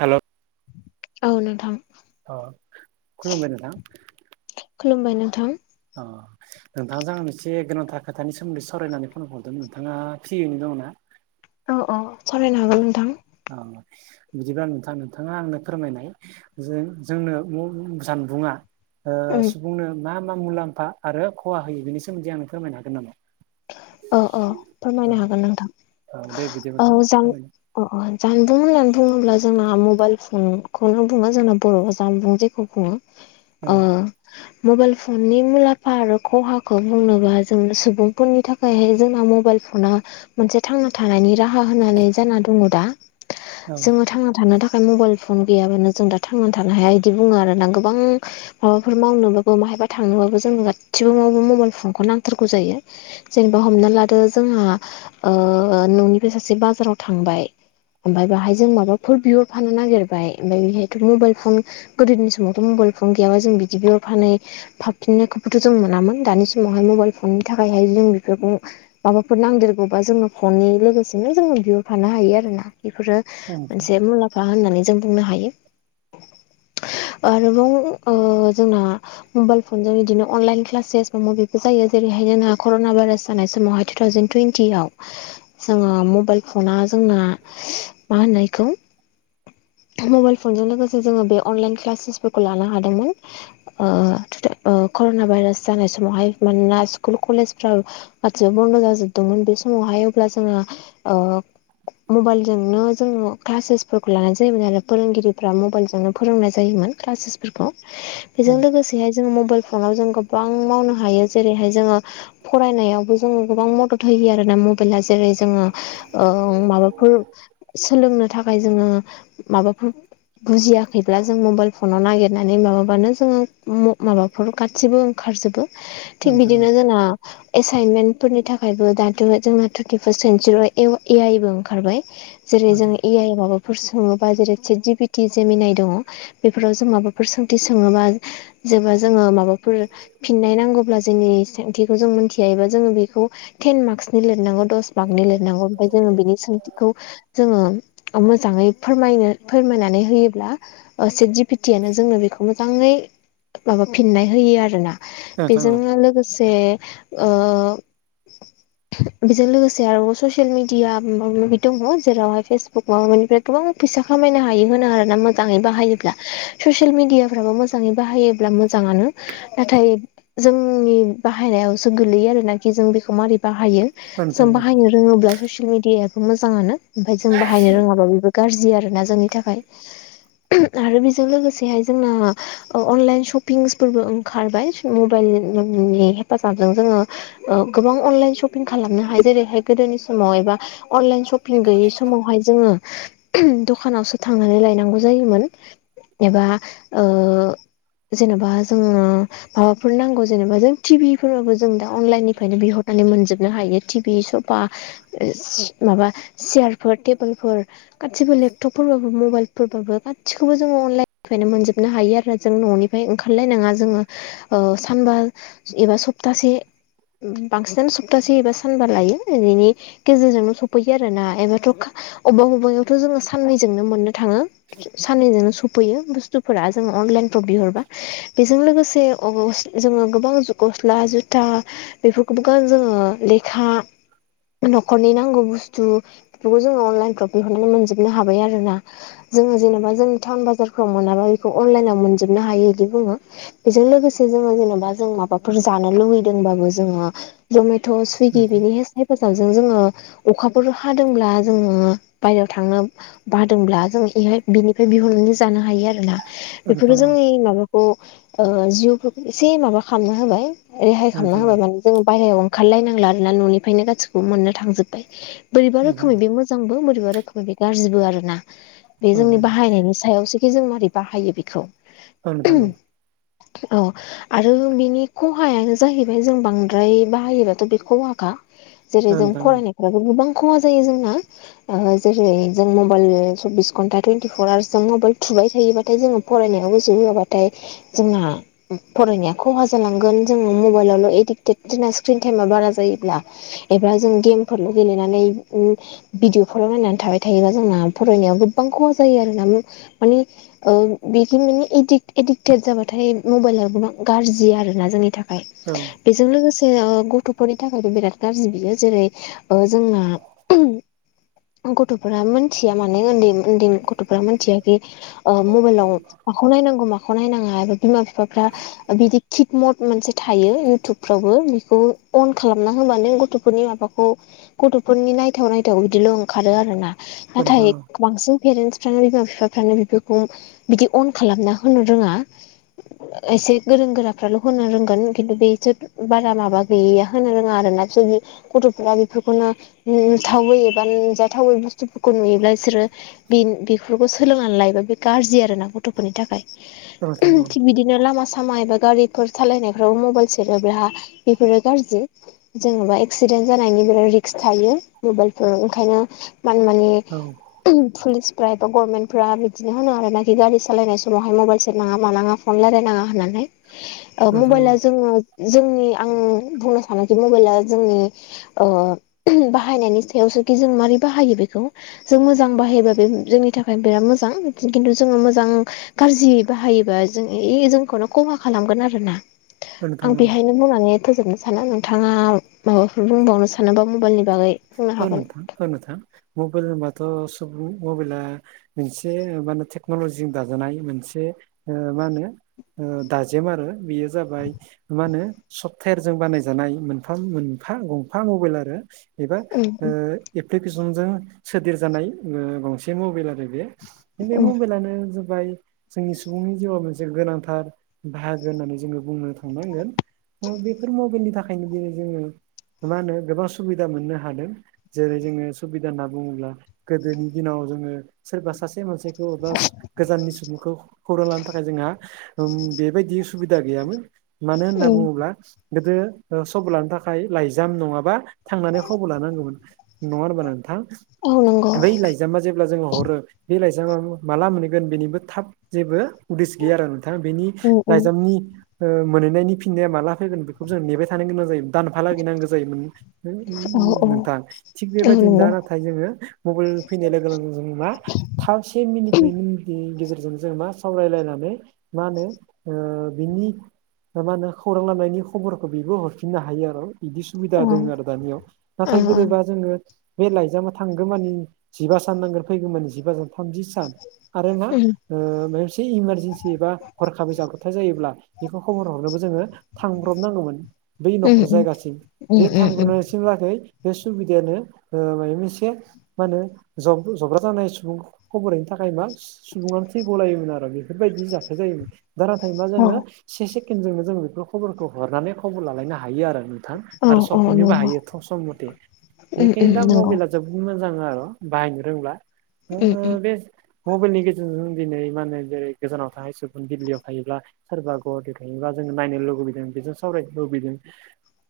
हेल' औ नोंथां अ खुलुमबाय नोंथां खुलुमबाय नोंथां अ नोंथांजों आं मोनसे गोनांथा खोथानि सोमोन्दै सावरायनोहोननानै फन हरदों नोंथाङा फ्रियैनो दङ ना औ औ सावरायनो हागोन नोंथां औ बिदिब्ला नोंथां नोंथाङा आंनो फोरमायनाय जों जोंनो जानबुङा उम सुबुंनो मा मा मुलाम्फा आरो खहा होयो बेनि सोमोन्दै आंनो फोरमायनो हागोन नामा औ औ औ फोरमायनो हागोन औ दे बिदि नोंथां औ नोंथां जां फोरमायनो अ अ जानबुं होननानै बुङोब्ला जोंना मबाइल फनखौनो बुङो जोंना बर' जानबुं जेखौ बुङो [inaudible] मबाइल फननि मुलाम्फा आरो खहाखौ बुंनोबा जों सुबुं फोननि थाखायहाय जोंना मबाइल फना मोनसे थांना थानायनि राहा होननानै जाना दङ दा औ जोङो थांना थानो थाखाय मबाइल फन गैयाबानो जों दा थांनानै थानो हाया बिदि बुङो आरोना गोबां माबाफोर मावनोबाबो बाहायबा थांनोबाबो जोंनो गासैबो मबाइल फनखौ नांथारगौ जायो जेनेबा हमना लादो जोंहा न'निफ्राय सासे बाजाराव थांबाय ओमफाय बाहाय जों माबाफोर बिहरफानो नागिरबाय ओमफ्राय बेहायथ' मबाइल फन गोदोनि समावथ' मबाइल फन गैयाबा जों बिदि बि फानै हाबफिननायखौबोथ' जों मोनामोन दानि समावहाय मबाइल फननि थाखायहाय जों बेफोरखौ माबाफोर नांदेरगौबा जोङो फननि लोगोसेनो जोङो बिहरफानो हायो आरो ना बेफोरो औ मोनसे मुलाम्फा होननानै जों बुंनो हायो आरोबाव जोंना मबाइल फन जों बिदिनो अनलाइन क्लासेस मा मबे जायो जे ओरहायनो नोंहा कर'ना भाइरास जानाय समावहाय टु थावजेन टुइनटियाव जोङो मबाइल फना जोंना मा होनो इखौ मबाइल फनजों लोगोसे जोङो बे अनलाइन क्लासेसफोरखौ लानो हादोंमोन कर'ना भाइरास जानाय समावहाय मानोना स्कुल कलेजफ्राव गासिबो बन्द' जाजोबदोंमोन बे समावहाय अब्ला जोंहा मबाइलजोंनो जोङो क्लासेसफोरखौ लानाय जायोमोन आरो फोरोंगिरिफ्रा मबाइलजोंनो फोरोंनाय जायोमोन क्लासेसफोरखौ [inaudible] बेजों लोगोसेहाय जोंङो मबाइल फनाव जों गोबां मावनो हायो जेरैहाय जोङो फरायनायावबो जों गोबां मदद होयो आरो ना मब बेला जेरै जोङो माबाफोर सोलोंनो थाखाय जोङो माबाफोर बुजियाखैब्ला जों मबाइल फनाव नागिरनानै माबाबानो जोङो माबा बेफोर गासैबो ओंखारजोबो नोंथां ना एसाइनमेन्टफोरनि थाखायबो दाथ' जोंना थटुारटिफार्स्ट सेन्सुरियाव ए आइबो ओंखारबाय जेरै नोंथां जोंङ ए आइ माबा फोर सोङोबा जेरै सिद जि पिटि जेमिनाय दङ बेफोराव जों माबाफोर सोंथि सोङोबा जेनेबा जोङो माबाफोर फिननाय नांगौब्ला जोंनि सथिखौ जों मिनथिया एबा जोङो बेखौ टेन मार्कसनि लिरनांगौ दस मार्कनि लिरनांगौ ओमफ्राय जोङो बेनि सोंथिखौ जोङो मोजाङै फोरनो फोरमायनानै होयोब्ला फेथियनो जोङो बेखौ मोजाङै माबा फिननाय होयो आरो ना नोंथां बेजों औ लोगोसे से ओ बेजों लोगोसे आरोव ससियेल मिडिया माबा माबि दङ जेरावहाय फेसबुक माबानिफ्राय गोबां फैसा खामायनो हायो होनो आरोना मोजाङै बाहायोब्ला ससियेल मिडियाफ्राबो मोजां मोजाङै बाहायोब्ला मोजाङानो नाथाय जोंनि बाहायनायावसो गोलैयो आरो नाखि जों बेखौ मारै बाहायो जों नोंथां औ बाहायनो रोङोब्ला ससियेल मिडियाबो मोजाङानो ओमफ्राय जों बाहायनो रोङाबा बेबो गाज्रि आरोना जोंनि थाखाय आरो बेजों लोगोसेहाय जोंना अनलाइन सपिंसफोरबो ओंखारबाय मबाइल [inaudible] नि हेफाजाबजों जोङो ओ गोबां अनलाइन सपिं खालामनो हायो जेरैहाय गोदोनि समाव एबा अनलाइन सप पिं गैयि समावहाय जोङो दखानावसो थांनानै लायनांगौ जायोमोन एबा ओ जेनेबा जोङो माबाफोर नांगौ जेनेबा जों टिभिफोराबो जों दा अनलाइननिफ्रायनो बिहरनानै मोनजोबनो हायो टिभि सफा सि माबा चेयारफोर टेबोलफोर गासिबो लेपटपफोरबाबो मबाइल फोरबाबो गासिखौबो जोङो अनलाइननिफ्रायनो मोनजोबनो हायो आरो जों न'निफ्राय ओंखारलायनाङा जोङो ओ सानबा एबा सप्तासे बांसिनानो सप्तासे एबा सानबा लायो औरैनि गेजेरजोंनो सफैयो आरो ना एबाथ' अबेबा अबेबायावथ' जोङो साननैजोंनो मोनो थाङो साननैजोंनो सफ फैयो बुस्थुफोरा जोङो अनलाइनफ्राव बिहरबा बेजों लोगोसे अबावबा जोङो गोबां गस्ला जुथा बेफोरखौबो गान जोङो लेखा न'खरनि नांगौ बुस्थु बेफोरखौ जोङो अनलाइनफ्राव बिहरनानै मोनजोबनो हाबाय आरो ना जोङो जेनेबा जोंनि टाउन बाजारफोराव मोनाबा बेखौ अनलाइनाव मोनजोबनो हायो बिदि बुङो बेजों लोगोसे जोङो जेनेबा जों माबा फोर जानो लुबैदोंबाबो जोङो जमेट' सुइगि नोंथां बेनि गे हेफाजाबजों जोङो अखाफोर हादोंब्ला जोङो बायहेरायाव थांनो बादोंब्ला जों ऐहाय बिनिफ्राय बिहरनानै जानो हायो आरो ना नोंथां बेफोरो औ जोंनि माबाखौ ओ जिउफोरखौ एसे माबा खालामना होबाय रेहाय खालामना नोंथां औ होबाय माने जों बाहेरायाव ओंखारलायनांला आरोना न'निफ्रायनो गासिबखौबो मोननो थांजोबबाय बोरैबा नोंथां रोखोमै बे मोजांबो बोरैबा रोखोमै बे गाज्रिबो आरो ना बे औ जोंनि बाहायनायनि सायावसो जों मारै बाहायो बेखौ ओ नोंथां औ औ आरो जों बिनि खहायानो जाहैबाय जों बांद्राय बाहायोबाथ' बे खहाखा औ जेरै जों नोंथां फरायनाय फ्राबो गोबां खहा जायो जोंना ओ जेरै जों मबाइल सब्बिस घन्टा टुवेन्टिफर आवार्स जों मबाइल थुबाय थायोबाथाय जोङो फरायनायाव गोसो होआबाथाय जोंहा फरायनाया खहा जा जालांगोन जोङो मबाइलावल' एडिक्टेड जोंना स्क्रिन टाइमा बारा जायोब्ला एबा जों गेम फोरल' गेलेनानै उम भिदिअफोराव नायनानै थाबाय थायोबा जोंना फरायनायाव गोबां खहा जायो आरोना मानि ओ बेखि माने एदिक्ट एदिक्टेद जाबाथाय मबाइला गोबां गाज्रि जि आरोना जोंनि थाखाय औ औ बेजों लोगोसे ओ गथ'फोरनि थाखायबो बिराद गाज्रि बियो जेरै ओ जोंना गथ'फोरा मोनथिया माने उन्दै उन्दै गथ' फोरा मिथिया खि ओ मबाइलाव माखौ नायनांगौ माखौ नायनाङा बिमा बिफाफ्रा बिदि किक मट मोनसे थायो इउटुबफ्रावबो बेखौ अन खालामना होबानो गथ'फोरनि माबाखौ गथ'फोरनि नायथाव नायथाव बिदिल' ओंखारो आरोना नोंथां नाथाय औ बांसिन पेरेन्सफ्रानो बिमा बिफाफ्रानो बेफोरखौ बिदि अन खालामना होनो रोङा एसे गोरों गोरा फ्राल' होनो रोंगोन खिन्थु बेसोर बारा माबा गैयिया होनो रोङा आरोना गथ'फ्रा बेफोरखौनो नुथावै एबा नुजाथावै बुस्थुफोरखौ नुयोब्ला बिसोरो बिन-बिफोरखौ सोलोंनानै लायोबा बे गाज्रि आरोना गथ'फोरनि नोंथां थाखाय औ थिग बिदिनो लामा सामा एबा गारि फोर सालायनायफ्राव मबाइल सेरोब्ला बेफोरो गाज्रि जेन'बा एक्सिडेन्ट जानायनि बिराद रिक्स थायो मबाइलफोराव ओंखायनो मान-माने औ [inaudible] पुलिसफ्रा एबा गभरनमेन्टफ्रा बिदिनो होनो आरो ना खि गारि सालायनाय समावहाय मबाइल सेरनाङा मानाङा फन लायराय नाङा होननानै ओ नोंथां औ मबाइला जोङो जोंनि आं बुंनो सानोखि मबाइला जोंनि ओ बाहायनायनि सायावसोखि जों माबारै बाहायो बेखौ जों मोजां बाहायबा बे जोंनि थाखाय बिराद मोजां खिन्थु जोङो मोजां गाज्रि बाहायोबा जों इ जोंखौनो खहा खालामगोन आरो ना आं नोंथां औ बेहायनो बुंनानै फोजोबनो सानो नोंथाङा माबाफोर बुंबावनो सानोबा मबाइल नि औ नोंथां औ नोंथा मबाइल होनबाथ' सुबुं मबाइला मोनसे ओ मा होनो टेक्न'लजिजों दाजानाय मोनसे ओ मा होनो ओ दाजेम आरो बेयो जाबाय मा होनो सफ्टवेरजों बानायजानाय मोनफा मोनफा गंफा मबाइल आरो एबा उम ओ एप्लिकेसनजों सोदेर जानाय गंसे मबाइल आरो बे बे उम मबाइलानो बाय जोंनि सुबुंनि जिउआव मोनसे गोनांथार बाहागो होननानै जोङो बुंनो थांनांगोन त' बेफोर मबाइलनि थाखायनो दिनै जोङो मा होनो गोबां सुबिदा मोननो हादों जेरै जोङो सुबिदा होनना बुङोब्ला गोदोनि दिनाव जोङो सोरबा सासे मानसै खौ एबा स गोजाननि सुबुंखौ खौरां लानो थाखाय जोंङा ओम बेबायदि सुबिदा गैयामोन मानो होनना उम बुङोब्ला गोदो सबर लानो थाखाय लाइजाम नङाबा थांनानै खबर लानांगौमोन नङा होनबा नोंथां औ नोंगौ बै लाइजामा जेब्ला जोङो हरो बे लाइजामा माला मोनैगोन बेनिबो थाब जेबो उदिस गैया आरो नोंथा बेनि उम उम लाइजामनि ओ मोनहैनायनि फिननाया माला फैगोन बेखौबो जों नेबाय थानो गोनां जायो दानफायालागै नांगौ जायोमोन उम औ उम उम औ नोंथां थिग औ बेबायदि दा नंगौ नाथा थाय जोङो मबाइल फैनाय लोगो लोगो जों मा थाम से मिनिट नै मिनिटनि गेजेरजों जों मा सावरायलायनानै मा होनो ओ बिनि दा मा होनो खौरां लनायनि खबरखो बिबो हरफिननो हायो आरो बिदि सुबिदा औ दं आरो दानियाव औ नाथाय औ गोदो जोङो बे लाइजामा थांगो मानि जिबा सान नांगोन फैगौ मानि जिबा सान थामजि सान आरो मा उम ओ मायबा मोनसे इमारजेन्सि एबा हरखाबै जाब्रथाय जायोब्ला बेखौ खबर हरनोबो जोङो थांब्रबनांगौमोन बै उम न'खर उम जायगासिम उम उम उम सिमलागै बे सुबिदायानो मायबा मोनसे मा होनो जब-जब्रा जानाय सुबुंखौ बोरायनो थाखाय मा सुबुङानो थैग' लायोमोन आरो बेफोरबायदि जाथाय जायोमोन दा नाथाय मा औ जोङो से सेकेणडजोंनो जोङो बेफोर खबरखौ हरनानै खबर लालायनो हायो आरो हा औ आरो औ सफैनोबो नंगौ हायो थ सम मथे उम बिखायनो उम दा नंगौ मबाइला जोबोद मोजां आरो बाहायनो रोंला। ओ उम बे मबाइलनि गेजेरजों दिनै मा होनो जेरै गोजानाव थानाय सुबुं दिल्लीयाव थायोब्ला सोरबा गुवाहाटि थायोबा जों नायनो लुबैदों बेजों सावरायनो लुबैदों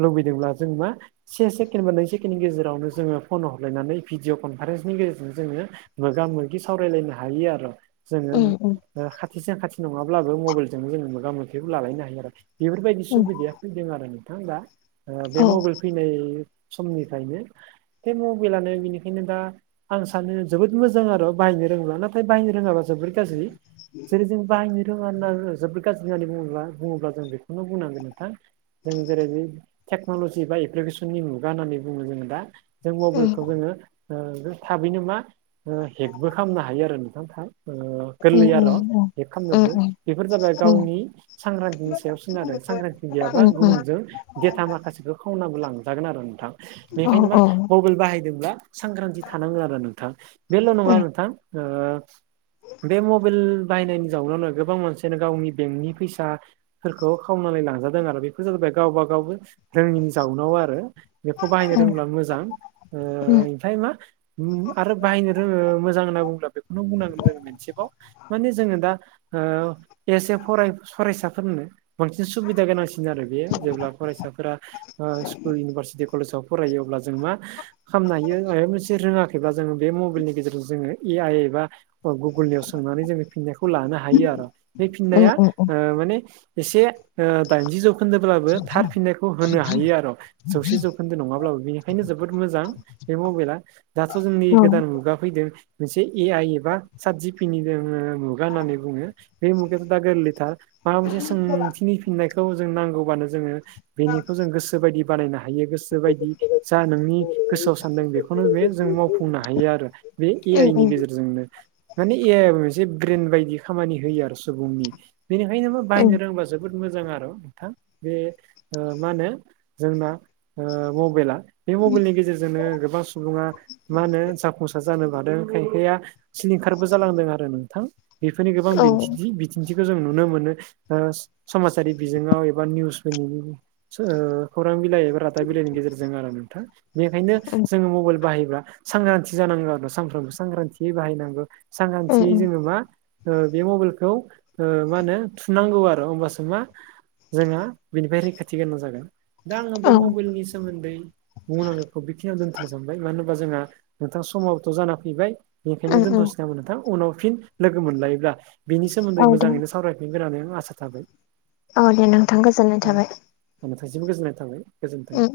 लुबैदोंब्ला जों मा से सेकेण्ड बा नै सेकेण्डनि गेजेरावनो जोङो फन हरलायनानै भिडिअ' कनफारेन्सनि गेजेरजों जोङो मोगा मोगि सावरायलायनो हायो आरो। जोङो उम उम खाथिजों खाथि नङाब्लाबो मबाइलजों जोङो मोगा मोगिखौ लालायनो हायो आरो। बेफोरबायदि उम सुबिदाया फैदों आरो नोंथां दा। ओ बे औ मबाइल फैनाय समनिफ्रायनो बे मबाइलानो बेनिखायनो दा आं सानो जोबोद मोजां आरो बायनो रोङोब्ला नाथाय बाहायनो रोङाब्ला जोबोद गाज्रि। जेरै जों बायनो रोङा [unintelligible] जोबोद गाज्रि होननानै बुङोब्ला बुङोब्ला जों बेखौनो बुंनांगोन नोंथां जों जेरै बे टेक्न'ल'जि बा ए प्लिकेसननि मुगा होननानै बुङो जोङो दा जों उम मबाइलखौ जोङो थाबैनो मा हेकबो खालामनो हायो आरो नोंथां थाब। उम गोरलै आरो उम उम बे उम खालामनोबो। बेफोर जाबाय उम गावनि उम सांग्रांथिनि सायाव सोनारो सांग्रांथि गैयाबा उम उम गुबुनजों डेटा माखासेखौ खावनाबो लांजागोन आरो नोंथां। औ बेखायनो मा औ म बेल बाहायदोंब्ला सांग्रांथि थानांगोन आरो नोंथां। बेल' नङा उम नोंथां ओ बे मबाइल बायनायनि जाउनावनो गोबां मानसियानो गावनि बेंकनि फैसा फोरखौ खावनानै लांजादों आरो। बेफोर जाबाय गावबा गावबो ङिनि जाउनाव आरो। बेखौ बाहायनो उम रोंब्ला मोजां। ओ उम ओमफ्राय मा ओम आरो बाहायनो रोङो मोजां होनना बुंब्ला बेखौनो बुंनांगोन जोङो मोनसेबाव माने जोङो दा ओ एसे फराय फरायसाफोरनो बांसिन सुबिदा गोनांसिन आरो बेयो जेब्ला फरायसाफोरा स्कुल इउनिभारसिटि कलेजाव फरायोब्ला जों मा खालामनो हायो माबा मोनसे रोङाखै बा जोङो बे मबाइलनि गेजेरजों जोङो ए आइ एबा गुगोलनियाव सोंनानै जोङो फिननायखौ लानो हायो आरो। बे उम औ उम औ फिनाया उम ओ इसे दाइनजि जौ खोनदोब्लाबो थारफिननायखौ होनो हायो आरो। जौसे जौखोन्दो नङाब्लाबो बेनिखायनो जोबोद मोजां बे मबाइला। दाथ' जोंनि गोदान मुगा फैदों मोनसे ए आइ एबा साट जि फिनिबो मुगा होननानै बुङो। बे मुगायाथ' दा गोरलैथार माबा मोनसे सोंथिनि फिननायखौ जों नांगौबानो जोङो बेनिखौ जों गोसोबायदि बानायनो हायो, गोसोबायदि जा नोंनि गोसोआव सानदों बेखौनो बे जों मावफुंनो हायो आरो। बे ए आइ नि उम गेजेरजोंनो। माने ए आइआ मोनसे ब्रेन बायदि खामानि होयो आरो सुबुंनि बेनिखायनो मा बायनो रोंबा जोबोद मोजां आरो नोंथां। बे मा होनो जोंना ओ मबाइला बे मबाइलनि गेजेरजोंनो गोबां सुबुङा मा होनो जाफुंसार जानोबो हादों खायफाया सिलिंखारबो जालांदो आरो नोंथां बेफोरनि गोबां बिनथिदि बिथिखौ जों नुनो मोनो ओ समाजारि बिजोङाव एबा निउसफोरनि सो ओ खौरां बिलाइ एबा रादाब बिलाइनि गेजेरजों आरो नोंथां बेनिखायनो जोङो मबाइल बाहायोब्ला सांग्रांथि जानांगौ आरो। सानफ्रोमबो सांग्रांथियै बाहायनांगौ सांग्रांथियै जोङो मा बे मबाइलखौ मा होनो थुनांगौ आरो। होमबासो मा? जोंहा बेनिफ्राय रैखाथि गोनां जागोन। दा आङो बे औ मबाइलनि सोमोन्दै बुंनांगोखौ बेखिनियाव दोन्थनो सानबाय। मानो होनबा जोंहा नोंथां समावथ' जाना फैबाय। बेनिखायनो उम उम दोन्थ'सै नामोन नोंथां? उनाव फिन लोगो मोनलायोब्ला बिनि सोमोन्दै औ दे मोजाङैनो सावराय [unintelligible] आसा थाबाय। औ दे नोंथां गोजोननाय थाबाय। नोंथांसिमबो गोजोननाय थाबाय गोजोन्थों। उम